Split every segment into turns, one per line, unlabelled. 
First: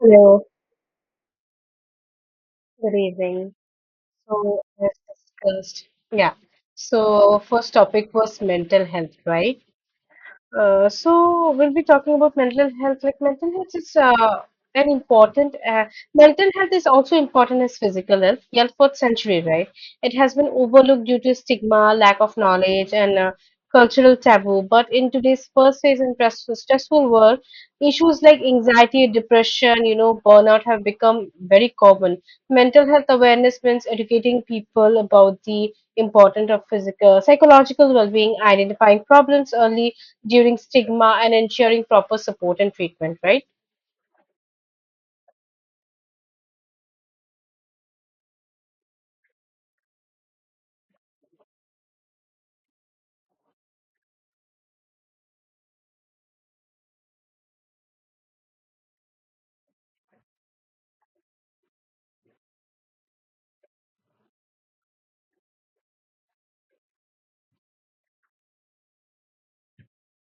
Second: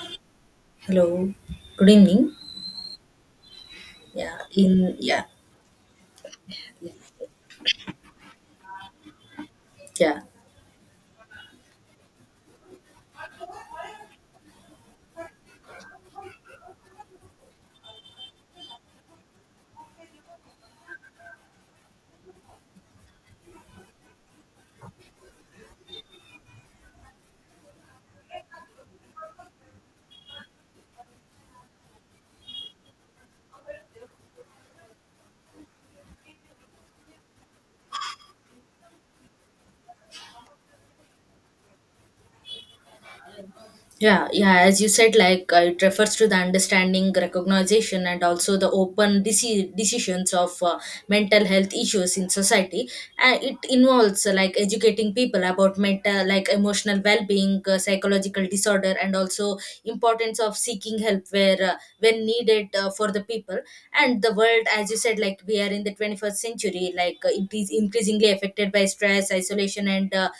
Hello,
Hello, good evening.
good evening.
Yeah,
So, as
in yeah,
discussed, yeah. So, first topic was mental health, right?
yeah.
So we'll be talking about mental health. Like mental health is an important. Mental health is also important as physical health. Yeah, fourth century, right? It has been overlooked due to stigma, lack of knowledge, and cultural taboo. But in today's first phase and press- stressful world, issues like anxiety, depression, burnout have become very common. Mental health awareness means educating people about the importance of physical, psychological well-being, identifying problems early during stigma and ensuring proper support and treatment, right?
Yeah, yeah, as you said, like it refers to the understanding, recognition, and also the open decisions of mental health issues in society. It involves like educating people about mental, like emotional well-being, psychological disorder, and also importance of seeking help where when needed for the people. And the world, as you said, like we are in the 21st century, like it is increasingly affected by stress, isolation, and uh,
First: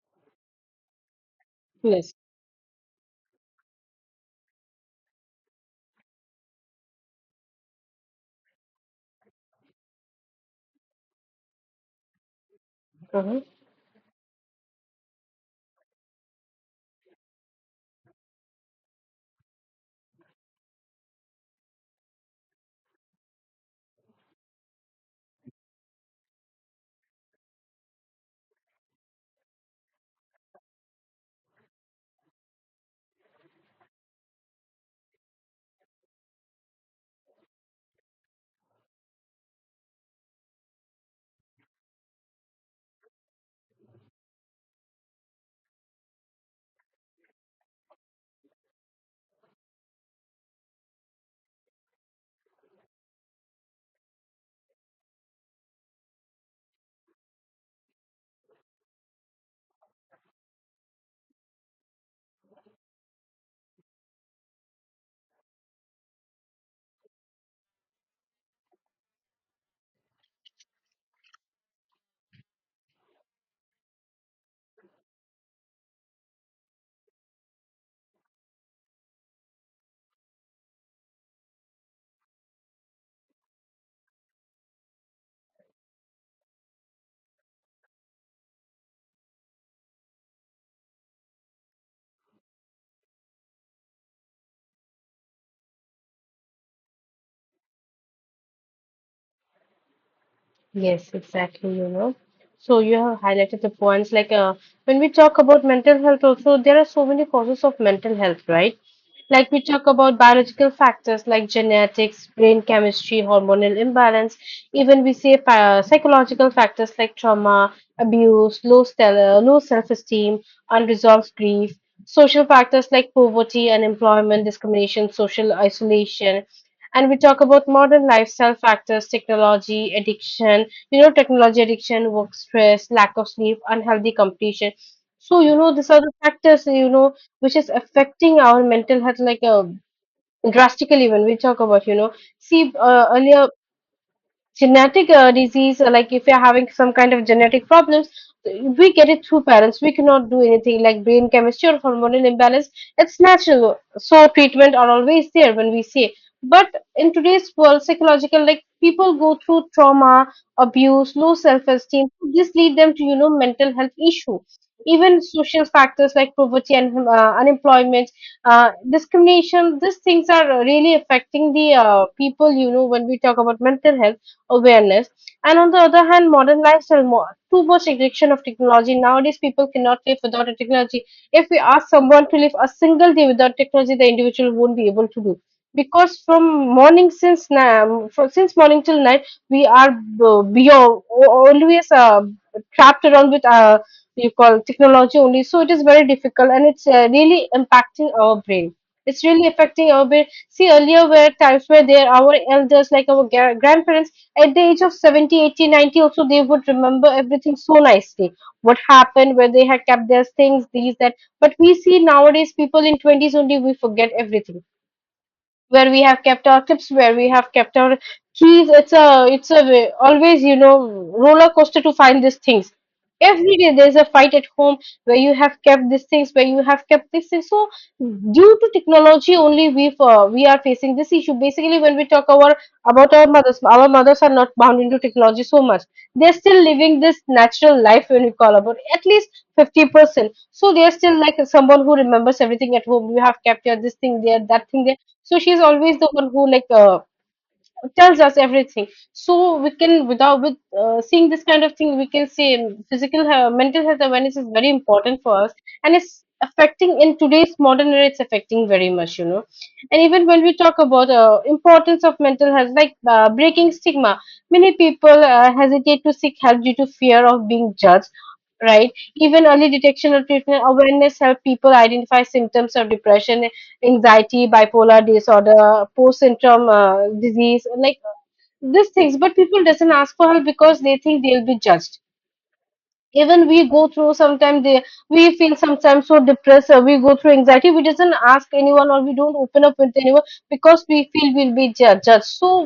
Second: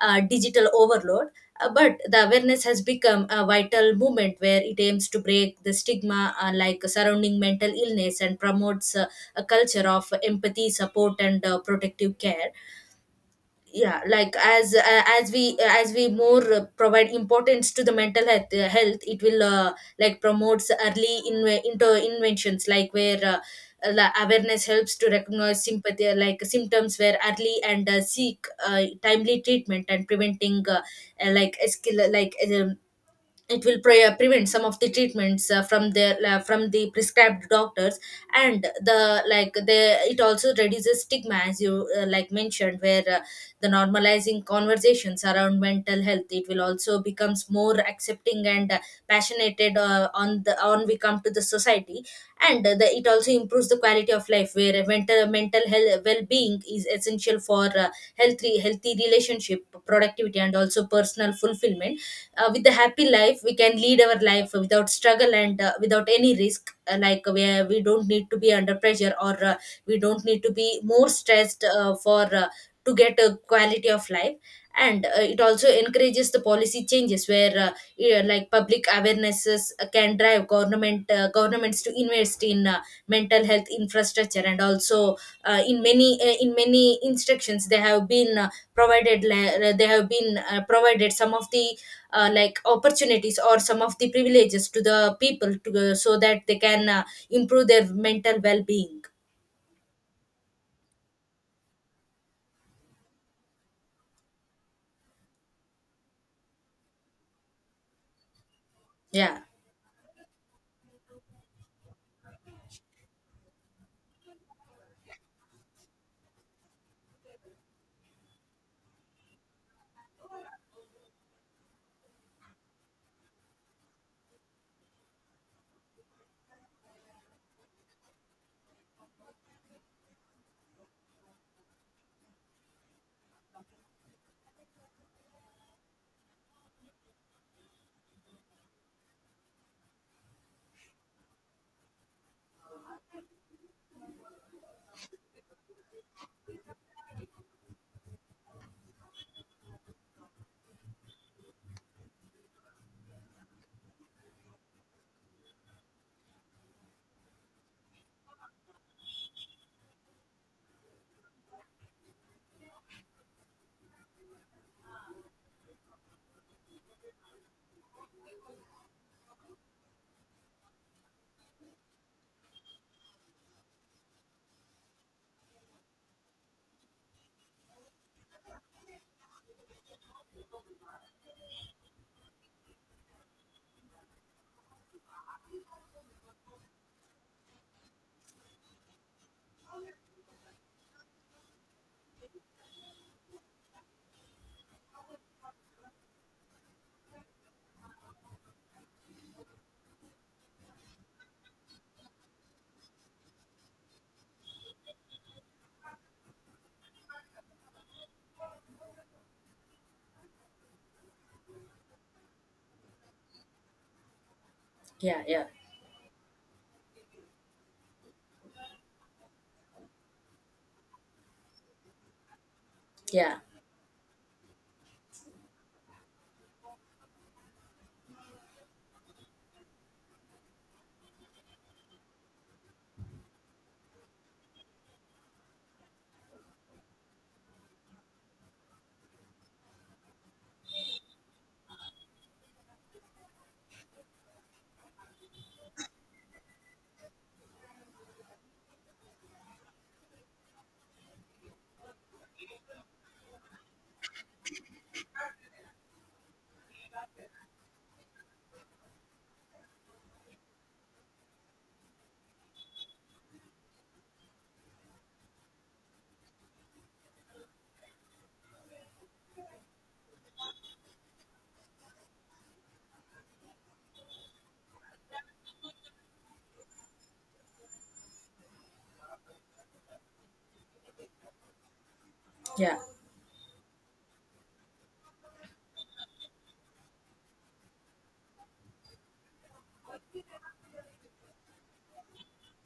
uh, digital overload, but
Yes.
the awareness has become a vital movement where it aims to break the stigma like surrounding mental illness and promotes a culture of empathy, support, and protective care.
Mhm.
Yeah, like as we more provide importance to the mental health, health it will like promotes early in into inventions like where the awareness helps to recognize sympathy, like symptoms where early and seek timely treatment and preventing uh, like escal- like um, it will prevent some of the treatments from the prescribed doctors. And the like the it also reduces stigma as you like mentioned where the normalizing conversations around mental health, it will also becomes more accepting and passionate on the on we come to the society. And it also improves the quality of life where mental health well-being is essential for healthy relationship, productivity, and also personal fulfillment. With a happy life we can lead our life without struggle and without any risk, like where we don't need to be under pressure, or we don't need to be more stressed for to get a quality of life. And it also encourages the policy changes where yeah, like public awarenesses can drive governments to invest in mental health infrastructure, and also in many instructions they have been they have been provided some of the like opportunities or some of the privileges to the people to, so that they can improve their mental well-being.
Yes, exactly, you know. So you have highlighted the points like when we talk about mental health also, there are so many causes of mental health, right?
yeah
Like we talk about biological factors like genetics, brain chemistry, hormonal imbalance, even we say psychological factors like trauma, abuse, low stellar, low self-esteem, unresolved grief, social factors like poverty, unemployment, discrimination, social isolation, and we talk about modern lifestyle factors, technology addiction, technology addiction, work stress, lack of sleep, unhealthy competition. So, you know, these are the factors, you know, which is affecting our mental health like drastically when we talk about, you know, see, earlier genetic disease like if you're having some kind of genetic problems we get it through parents we cannot do anything like brain chemistry or hormonal imbalance it's natural so treatment are always there when we say but in today's world psychological like people go through trauma abuse low self-esteem this lead them to you know mental health issue even social factors like poverty and unemployment discrimination these things are really affecting the people you know when we talk about mental health awareness. And on the other hand, modern lifestyle, more, too much addiction of technology. Nowadays, people cannot live without a technology. If we ask someone to live a single day without technology, the individual won't be able to do. Because from morning since now, since morning till night, we are beyond always trapped around with you call technology only. So it is very difficult, and it's really impacting our brain. It's really affecting our brain. See, earlier were times where there our elders, like our grandparents, at the age of 70, 80, 90, also they would remember everything so nicely what happened where they had kept their things these that, but we see nowadays people in 20s only we forget everything,
yeah yeah
where we have kept our clips, where we have kept our keys. It's always you know roller coaster to find these things.
yeah
Every day there's a fight at home where you have kept these things, where you have kept these things. So due to technology only we are facing this issue. Basically, when we talk our about our mothers are not bound into technology so much. They're still living this natural life when we call about at least 50%. So they're still like someone who remembers everything at home. You have kept your this thing there, that thing there, so she's always the one who like tells us everything. So we can without with seeing this kind of thing we can say physical health, mental health awareness is very important for us, and it's affecting in today's modern era, it's affecting very much, you know. And even when we talk about importance of mental health like breaking stigma, many people hesitate to seek help due to fear of being judged, right? Even early detection or treatment awareness help people identify symptoms of depression, anxiety, bipolar disorder, post-syndrome disease, like these things. But people doesn't ask for help because they think they'll be judged.
yeah
Even we go through sometimes they we feel sometimes so depressed. Or we go through anxiety. We doesn't ask anyone, or we don't open up with anyone because we feel judged. So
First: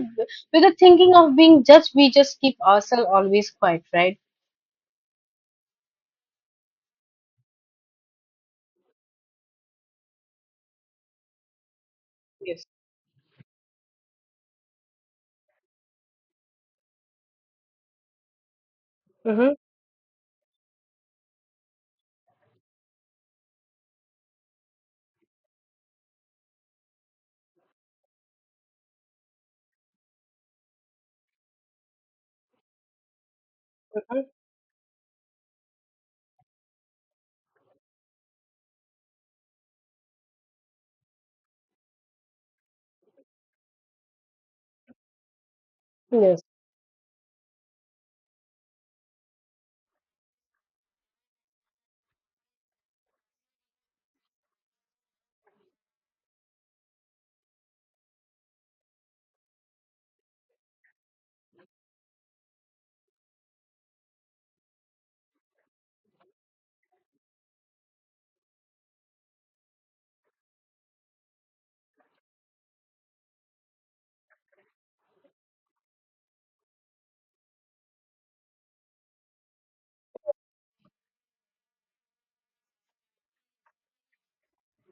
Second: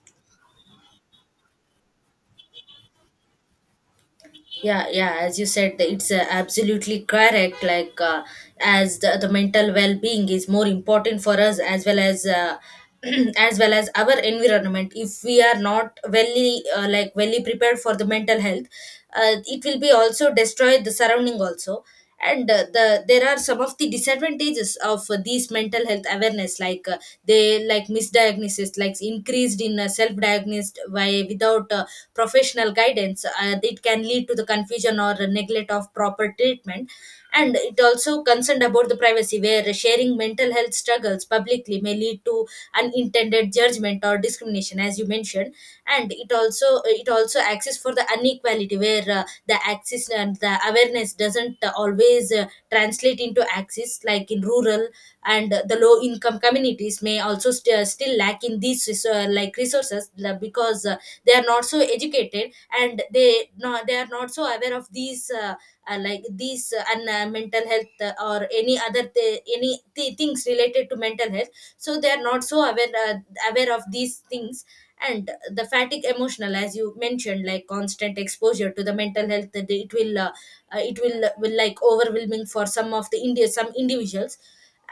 with the thinking of being judged, we just keep ourselves always quiet, right?
yeah yeah as you said, it's absolutely correct, like as the mental well-being is more important for us as well as
Yes.
as well as our environment. If we are not well, like well prepared for the mental health,
Mm-hmm.
it will be also destroy the surrounding also. And there are some of the disadvantages of these mental health awareness, like they like misdiagnosis, like increased in self-diagnosed by without professional guidance. It can lead to the confusion or neglect of proper treatment. And it also concerned about the privacy, where sharing mental health struggles publicly may lead to unintended judgment or discrimination, as you mentioned. And it
Yes.
also it also access for the inequality, where the access and the awareness doesn't always translate into access, like in rural and the low income communities may also still lack in these like resources, because they are not so educated, and they they are not so aware of these like these and mental health, or any other th- any th- things related to mental health. So they are not so aware aware of these things. And the fatigue emotional, as you mentioned, like constant exposure to the mental health that it will it will like overwhelming for some of the india some individuals.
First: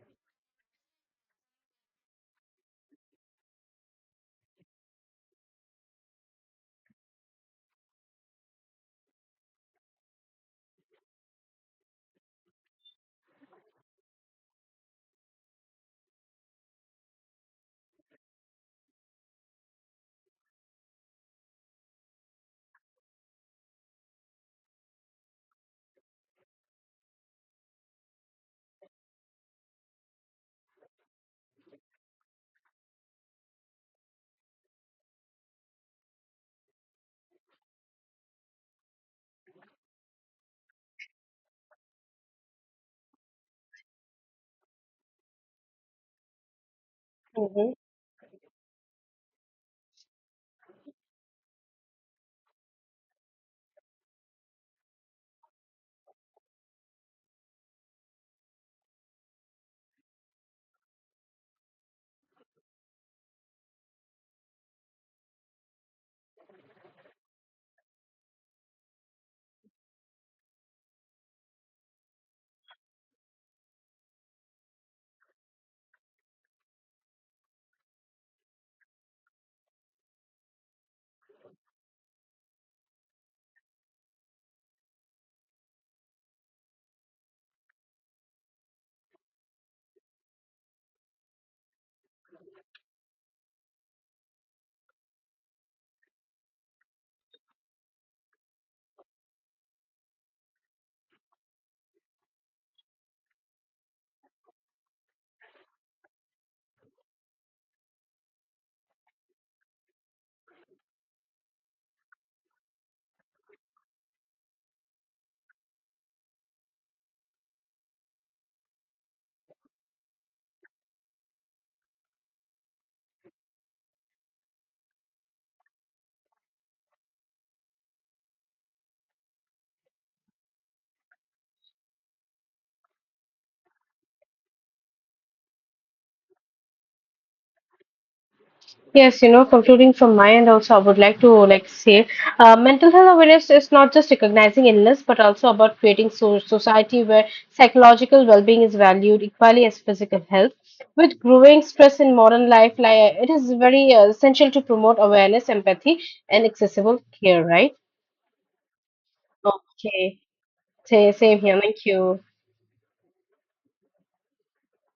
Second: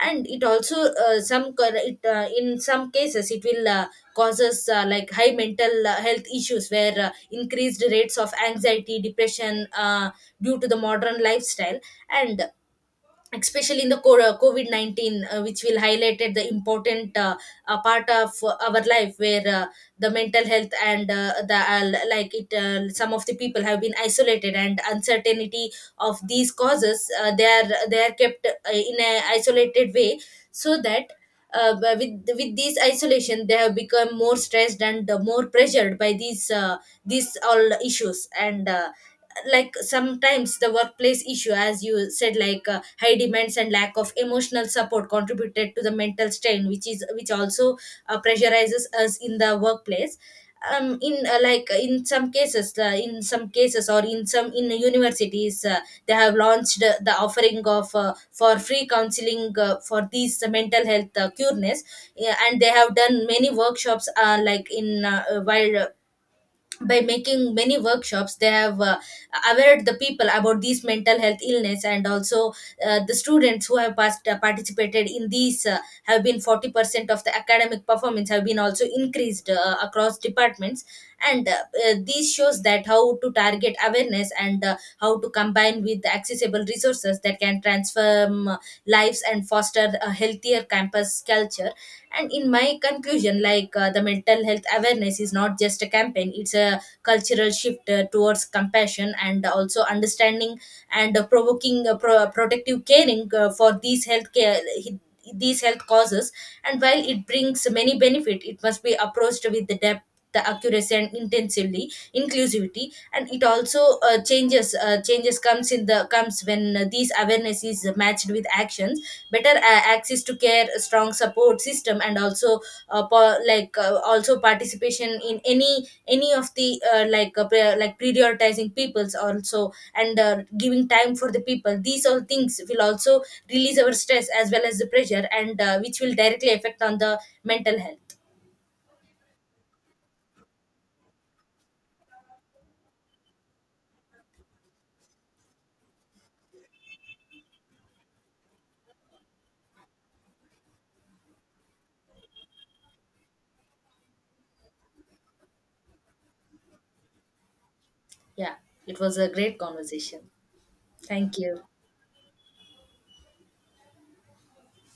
And it also in some cases it will causes like high mental health issues, where increased rates of anxiety, depression, due to the modern lifestyle. And especially in the COVID 19, which will highlighted the important part of our life, where the mental health and some of the people have been isolated, and uncertainty of these causes, they are kept in a isolated way, so that. With this isolation, they have become more stressed and more pressured by these all issues, and like sometimes the workplace issue, as you said, like high demands and lack of emotional support contributed to the mental strain, which also pressurizes us in the workplace. In some cases, or in some, in universities, they have launched the offering of for free counseling for these mental health cureness. Yeah, and they have done many workshops, like in while by making many workshops they have aware the people about these mental health illness. And also the students who have participated in these have been 40% of the academic performance have been also increased across departments. And These shows that how to target awareness, and how to combine with the accessible resources that can transform lives and foster a healthier campus culture. And in my conclusion, like the mental health awareness is not just a campaign, it's a cultural shift towards compassion and also understanding, and provoking protective caring for these health care, these health causes. And while it brings many benefit, it must be approached with the depth, the accuracy, and intensively inclusivity. And it also changes comes in the comes when these awareness is matched with action, better access to care, a strong support system, and also like also participation in any of the like prioritizing peoples also, and giving time for the people. These all things will also release our stress as well as the pressure, and which will directly affect on the mental health.
Yes, you know, concluding from my end also, I would like to like say, mental health awareness is not just recognizing illness, but also about creating so society where psychological well-being is valued equally as physical health. With growing stress in modern life, like it is very essential to promote awareness, empathy, and accessible care. Right?
Yeah, it was a great
Okay.
conversation. Thank
Same here.
you.
Thank you.